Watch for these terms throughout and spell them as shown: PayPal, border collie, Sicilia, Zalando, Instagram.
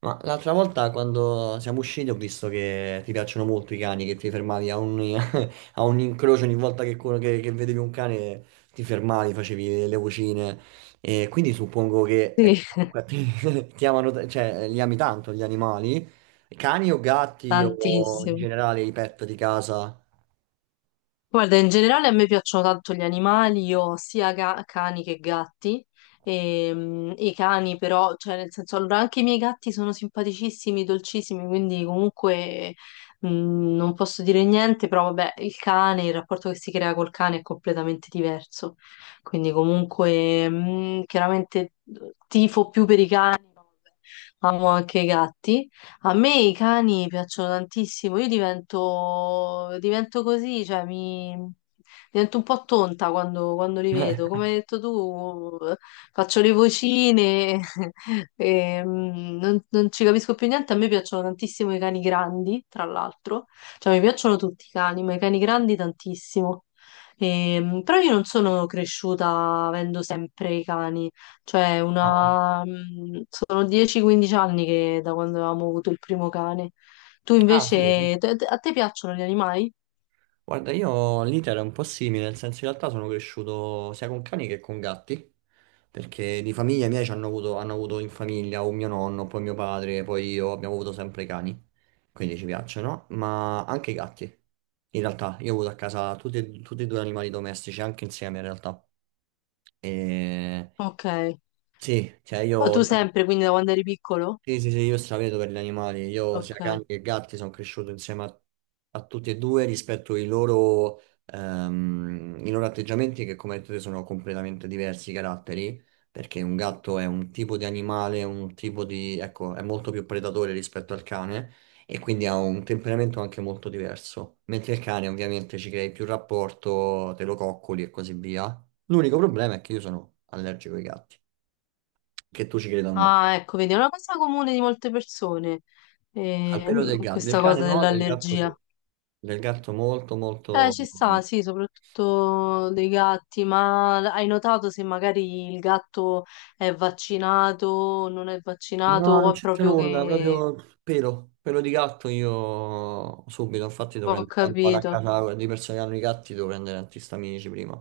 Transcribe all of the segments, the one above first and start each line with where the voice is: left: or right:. right: Ma l'altra volta quando siamo usciti ho visto che ti piacciono molto i cani, che ti fermavi a un, a un incrocio ogni volta che, che vedevi un cane, ti fermavi, facevi le vocine, e quindi suppongo
left: Sì,
right: che comunque a te ti amano, cioè li ami tanto gli animali, cani o gatti o in
left: tantissimo.
right: generale i pet di casa?
left: Guarda, in generale a me piacciono tanto gli animali, io ho sia cani che gatti. E, i cani però, cioè nel senso, allora anche i miei gatti sono simpaticissimi, dolcissimi, quindi comunque non posso dire niente, però vabbè, il cane, il rapporto che si crea col cane è completamente diverso. Quindi comunque chiaramente tifo più per i cani, ma vabbè, amo anche i gatti. A me i cani piacciono tantissimo, io divento così, cioè mi divento un po' tonta quando li vedo. Come hai detto tu, faccio le vocine e non ci capisco più niente. A me piacciono tantissimo i cani grandi, tra l'altro. Cioè, mi piacciono tutti i cani, ma i cani grandi tantissimo. E, però io non sono cresciuta avendo sempre i cani. Cioè,
right: No?
left: una... sono 10-15 anni che da quando avevamo avuto il primo cane. Tu
right: Ah, sì?
left: invece, a te piacciono gli animali?
right: Guarda, io l'iter è un po' simile, nel senso in realtà sono cresciuto sia con cani che con gatti, perché di famiglia mia ci hanno avuto in famiglia un mio nonno, poi mio padre, poi io, abbiamo avuto sempre cani, quindi ci piacciono, ma anche i gatti. In realtà io ho avuto a casa tutti, tutti e due animali domestici, anche insieme in realtà. E...
left: Ok.
right: Sì, cioè
left: Ma
right: io,
left: tu
right: io
left: sempre, quindi da quando eri piccolo?
right: sì, sì, sì, io stravedo per gli animali. Io
left: Ok.
right: sia cani che gatti sono cresciuto insieme a, a tutti e due rispetto ai loro, i loro atteggiamenti che come hai detto te sono completamente diversi i caratteri, perché un gatto è un tipo di animale, un tipo di, ecco, è molto più predatore rispetto al cane e quindi ha un temperamento anche molto diverso. Mentre il cane ovviamente ci crei più rapporto, te lo coccoli e così via. L'unico problema è che io sono allergico ai gatti, che tu ci creda o no.
left: Ah, ecco, vedi, è una cosa comune di molte persone,
right: Al pelo del gatto, del
left: questa
right: cane
left: cosa
right: no, del gatto
left: dell'allergia.
right: sì. Del gatto molto molto...
left: Ci sta, sì, soprattutto dei gatti, ma hai notato se magari il gatto è vaccinato, non è vaccinato,
right: No, non
left: o è
right: c'entra
left: proprio
right: nulla,
left: che...
right: proprio pelo, pelo di gatto io subito, infatti devo
left: Ho
right: prendere, quando vado a
left: capito.
right: casa di persone che hanno i gatti devo prendere antistaminici prima,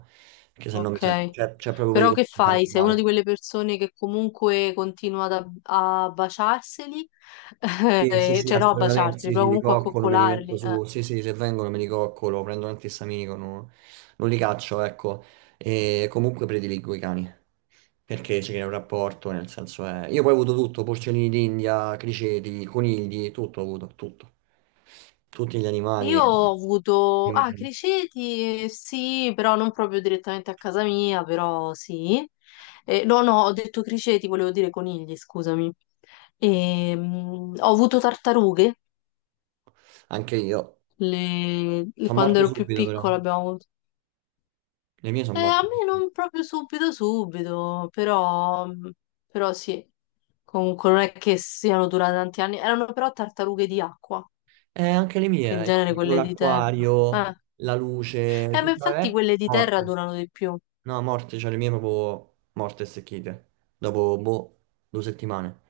right: perché se no mi sento,
left: Ok.
right: cioè, c'è proprio
left: Però
right: pericolo
left: che
right: che mi
left: fai?
right: sento
left: Sei una di
right: male.
left: quelle persone che comunque continua ad a baciarseli,
right: Sì, sì, sì,
left: Cioè no a
right: assolutamente,
left: baciarseli,
right: sì,
left: però
right: sì, li
left: comunque a
right: coccolo, me li metto
left: coccolarli.
right: su, sì, sì, se vengono me li coccolo, prendo un antistaminico, non, non li caccio, ecco, e comunque prediligo i cani, perché c'è un rapporto, nel senso è... Io poi ho avuto tutto, porcellini d'India, criceti, conigli, tutto ho avuto, tutto, tutti gli animali.
left: Io ho avuto, ah,
right: Dimmi.
left: criceti, sì, però non proprio direttamente a casa mia, però sì. No, no, ho detto criceti, volevo dire conigli, scusami. Ho avuto tartarughe,
right: Anche io, sono
left: quando
right: morte
left: ero più
right: subito però,
left: piccola abbiamo.
right: le mie sono
left: A
right: morte.
left: me non proprio subito subito, però, però sì, comunque non è che siano durate tanti anni, erano però tartarughe di acqua,
right: Anche le
left: che in
right: mie, ho
left: genere
right: comprato
left: quelle di terra.
right: l'acquario, la luce,
left: Eh, ma
right: tutta,
left: infatti quelle di terra
right: morte.
left: durano di più.
right: No, a morte, cioè le mie proprio morte e secchite. Dopo, boh, due settimane.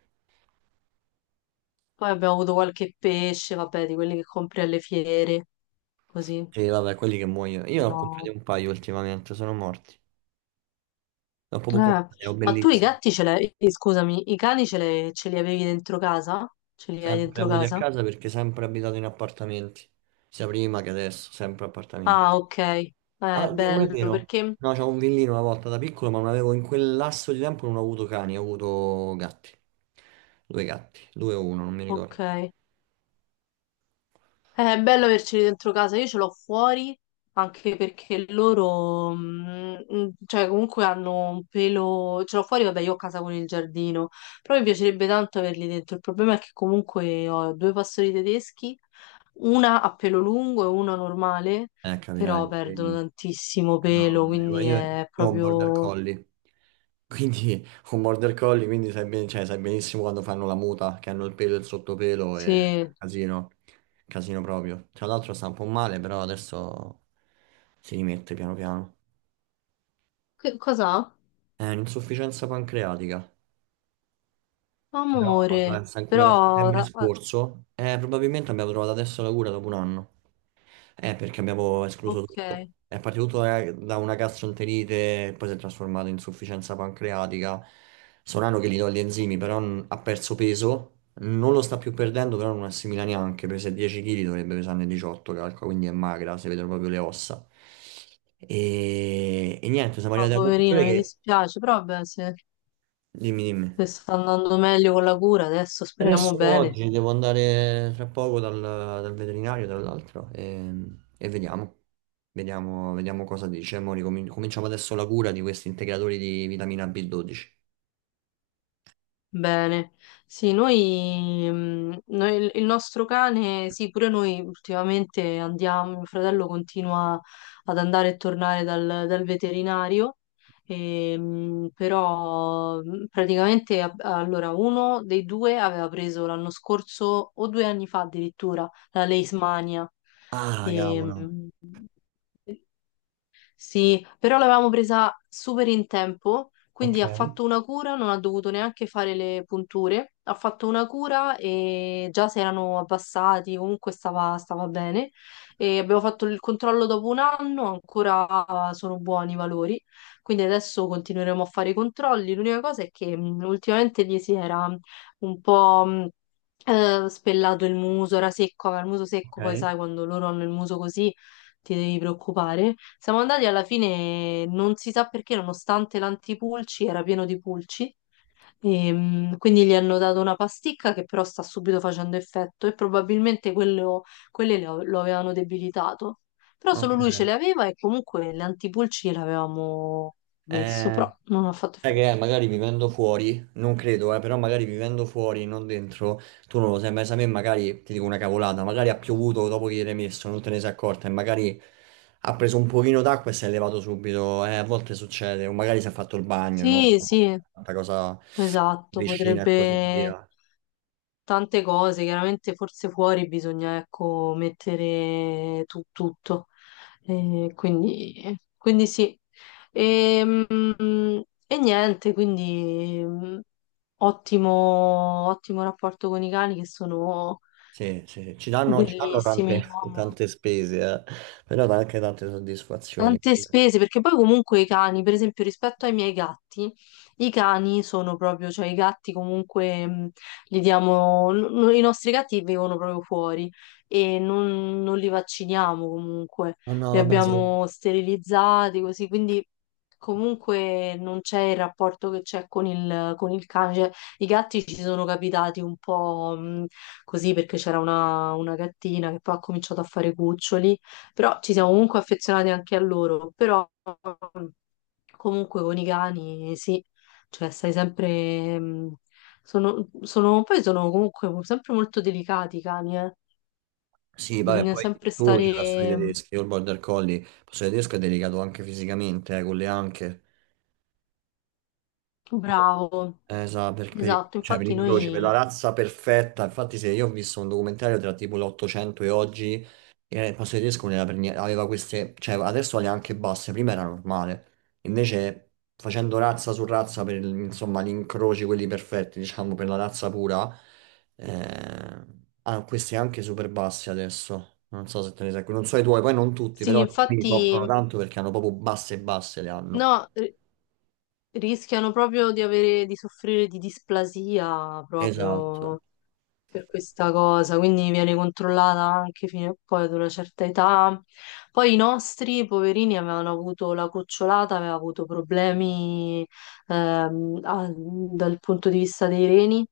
left: Poi abbiamo avuto qualche pesce, vabbè, di quelli che compri alle fiere, così.
right: Sì, vabbè, quelli che muoiono. Io ne ho
left: Però...
right: comprati un paio ultimamente, sono morti. Ne ho proprio
left: eh,
right: comprati, erano
left: ma tu i
right: bellissimi.
left: gatti ce l'hai, scusami, i cani ce li avevi dentro casa? Ce li hai
right: Sempre
left: dentro
right: avuti a
left: casa?
right: casa perché sempre abitato in appartamenti. Sia prima che adesso, sempre appartamenti.
left: Ah, ok, è
right: Ah, Dio, non è
left: bello
right: vero.
left: perché...
right: No, c'avevo un villino una volta da piccolo, ma non avevo in quel lasso di tempo non ho avuto cani, ho avuto gatti. Due gatti, due o uno, non mi
left: Ok.
right: ricordo.
left: È bello averceli dentro casa, io ce l'ho fuori anche perché loro, cioè comunque hanno un pelo, ce l'ho fuori, vabbè io ho casa con il giardino, però mi piacerebbe tanto averli dentro, il problema è che comunque ho due pastori tedeschi, una a pelo lungo e una normale, però
right: Capirai,
left: perdono
right: vedi.
left: tantissimo
right: No,
left: pelo, quindi
right: io,
left: è
right: io ho un border
left: proprio...
right: collie. Quindi un border collie, quindi sai, cioè, sai benissimo quando fanno la muta, che hanno il pelo e il sottopelo e
left: Sì.
right: casino, casino proprio. Tra l'altro sta un po' male, però adesso si rimette piano piano.
left: Che cosa?
right: È un'insufficienza pancreatica. Però
left: Amore,
right: pensa, ancora da
left: però...
right: settembre
left: ah, ah,
right: scorso, probabilmente abbiamo trovato adesso la cura dopo un anno. Perché abbiamo escluso
left: ok,
right: tutto. È partito tutto da una gastroenterite, poi si è trasformato in insufficienza pancreatica. Sono un anno che gli do gli enzimi, però ha perso peso. Non lo sta più perdendo, però non assimila neanche. Pesa 10 kg, dovrebbe pesarne 18, calcola, quindi è magra, si vedono proprio le ossa. E niente, siamo
left: ah,
right: arrivati alla
left: poverina,
right: conclusione
left: mi
right: che...
left: dispiace, però vabbè, sì,
right: Dimmi, dimmi.
left: che sta andando meglio con la cura adesso, speriamo
right: Adesso no,
left: bene.
right: oggi devo andare tra poco dal veterinario, tra l'altro, e vediamo. Vediamo, vediamo cosa dice. Mo cominciamo adesso la cura di questi integratori di vitamina B12.
left: Bene. Sì, noi, il nostro cane, sì, pure noi ultimamente andiamo, mio fratello continua ad andare e tornare dal veterinario, e, però praticamente allora uno dei due aveva preso l'anno scorso o due anni fa addirittura la Leishmania.
right: Ah,
left: E,
right: cavolo.
left: sì, però l'avevamo presa super in tempo,
right: Ok,
left: quindi ha fatto una cura, non ha dovuto neanche fare le punture, ha fatto una cura e già si erano abbassati, comunque stava bene. E abbiamo fatto il controllo dopo un anno, ancora sono buoni i valori, quindi adesso continueremo a fare i controlli. L'unica cosa è che ultimamente gli si era un po'... spellato il muso, era secco, aveva il muso secco, poi
right: ok,
left: sai quando loro hanno il muso così ti devi preoccupare. Siamo andati alla fine, non si sa perché, nonostante l'antipulci era pieno di pulci. E, quindi gli hanno dato una pasticca che però sta subito facendo effetto e probabilmente lo avevano debilitato. Però
right: ok.
left: solo lui ce le aveva e comunque le antipulci l'avevamo messo, però
right: Eh,
left: non ha fatto
right: sai che è?
left: effetto.
right: Magari vivendo fuori, non credo, però magari vivendo fuori, non dentro, tu non lo sai, ma se a me magari, ti dico una cavolata, magari ha piovuto dopo che gli eri messo, non te ne sei accorta e magari ha preso un pochino d'acqua e si è levato subito, a volte succede, o magari si è fatto il bagno, non lo
left: Sì,
right: so,
left: sì,
right: tanta cosa
left: esatto,
right: vicina e così
left: potrebbe
right: via.
left: tante cose, chiaramente forse fuori bisogna, ecco, mettere tutto. Quindi sì. E, e niente, quindi ottimo rapporto con i cani che sono
right: Sì, sì, ci danno
left: bellissimi.
right: tante,
left: Io amo
right: tante spese, però dà anche tante soddisfazioni.
left: tante
right: Poi io...
left: spese, perché poi comunque i cani, per esempio, rispetto ai miei gatti, i cani sono proprio, cioè i gatti comunque li diamo, i nostri gatti vivono proprio fuori e non li vacciniamo comunque,
right: No, no,
left: li
right: vabbè, sì.
left: abbiamo sterilizzati così, quindi comunque non c'è il rapporto che c'è con con il cane, cioè i gatti ci sono capitati un po' così perché c'era una gattina che poi ha cominciato a fare cuccioli però ci siamo comunque affezionati anche a loro, però mm, comunque con i cani sì, cioè stai sempre... sono, poi sono comunque sempre molto delicati i cani, eh.
right: Sì, vabbè,
left: Bisogna
right: poi
left: sempre
right: tu ci la sui
left: stare
right: tedeschi, io il border collie, posso dire, il tedesco è delicato anche fisicamente, con le anche. No?
left: bravo.
right: Esatto, per,
left: Esatto,
right: cioè per
left: infatti
right: incroci, per la
left: noi...
right: razza perfetta. Infatti, se io ho visto un documentario tra tipo l'800 e oggi, e il pasto tedesco non era per niente, aveva queste, cioè adesso le ha anche basse, prima era normale. Invece, facendo razza su razza per insomma gli incroci, quelli perfetti, diciamo, per la razza pura, eh, hanno questi anche super bassi adesso. Non so se te ne sei, non so i tuoi, poi non tutti,
left: Sì,
right: però alcuni soffrono
left: infatti
right: tanto perché hanno proprio basse e basse le hanno.
left: no, rischiano proprio di avere, di soffrire di displasia
right: Esatto,
left: proprio per questa cosa, quindi viene controllata anche fino a poi ad una certa età. Poi i nostri poverini avevano avuto la cucciolata, aveva avuto problemi dal punto di vista dei reni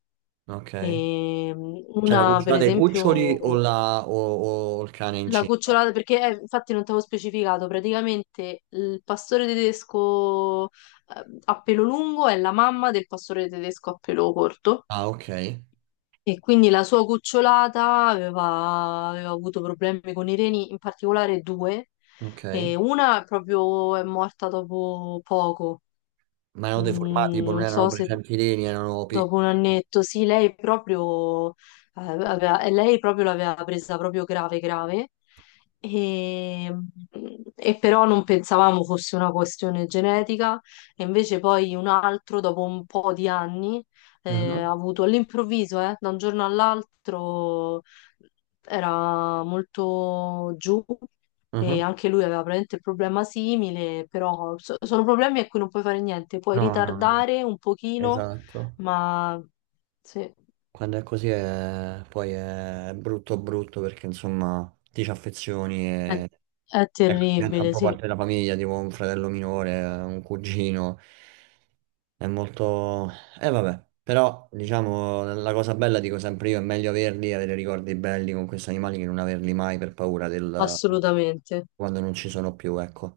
right: ok.
left: e
right: Cioè la
left: una per
right: cucina dei cuccioli o,
left: esempio
right: o il cane
left: la
right: incinta?
left: cucciolata perché infatti non ti avevo specificato, praticamente il pastore tedesco a pelo lungo è la mamma del pastore tedesco a pelo corto.
right: Ah, ok,
left: E quindi la sua cucciolata aveva, aveva avuto problemi con i reni, in particolare due, e
right: ok.
left: una proprio è morta dopo poco.
right: Ma erano deformati,
left: Mm,
right: tipo non
left: non
right: erano
left: so se.
right: presenti i reni, erano piccoli.
left: Dopo un annetto, sì, lei proprio, e lei proprio l'aveva presa proprio grave, grave, e, e però non pensavamo fosse una questione genetica, e invece poi un altro, dopo un po' di anni,
right: Mhm,
left: ha avuto all'improvviso, da un giorno all'altro, era molto giù, e
right: mhm.
left: anche lui aveva praticamente il problema simile, però sono problemi a cui non puoi fare niente, puoi
right: No, no, no,
left: ritardare un pochino
right: esatto.
left: ma sì,
right: Quando è così è... poi è brutto brutto perché insomma ti ci affezioni
left: è,
right: e
left: è
right: ecco, diventa un
left: terribile,
right: po'
left: sì,
right: parte della famiglia, tipo un fratello minore, un cugino. È molto... E vabbè, però diciamo la cosa bella, dico sempre io, è meglio averli e avere ricordi belli con questi animali che non averli mai per paura del...
left: assolutamente.
right: quando non ci sono più, ecco.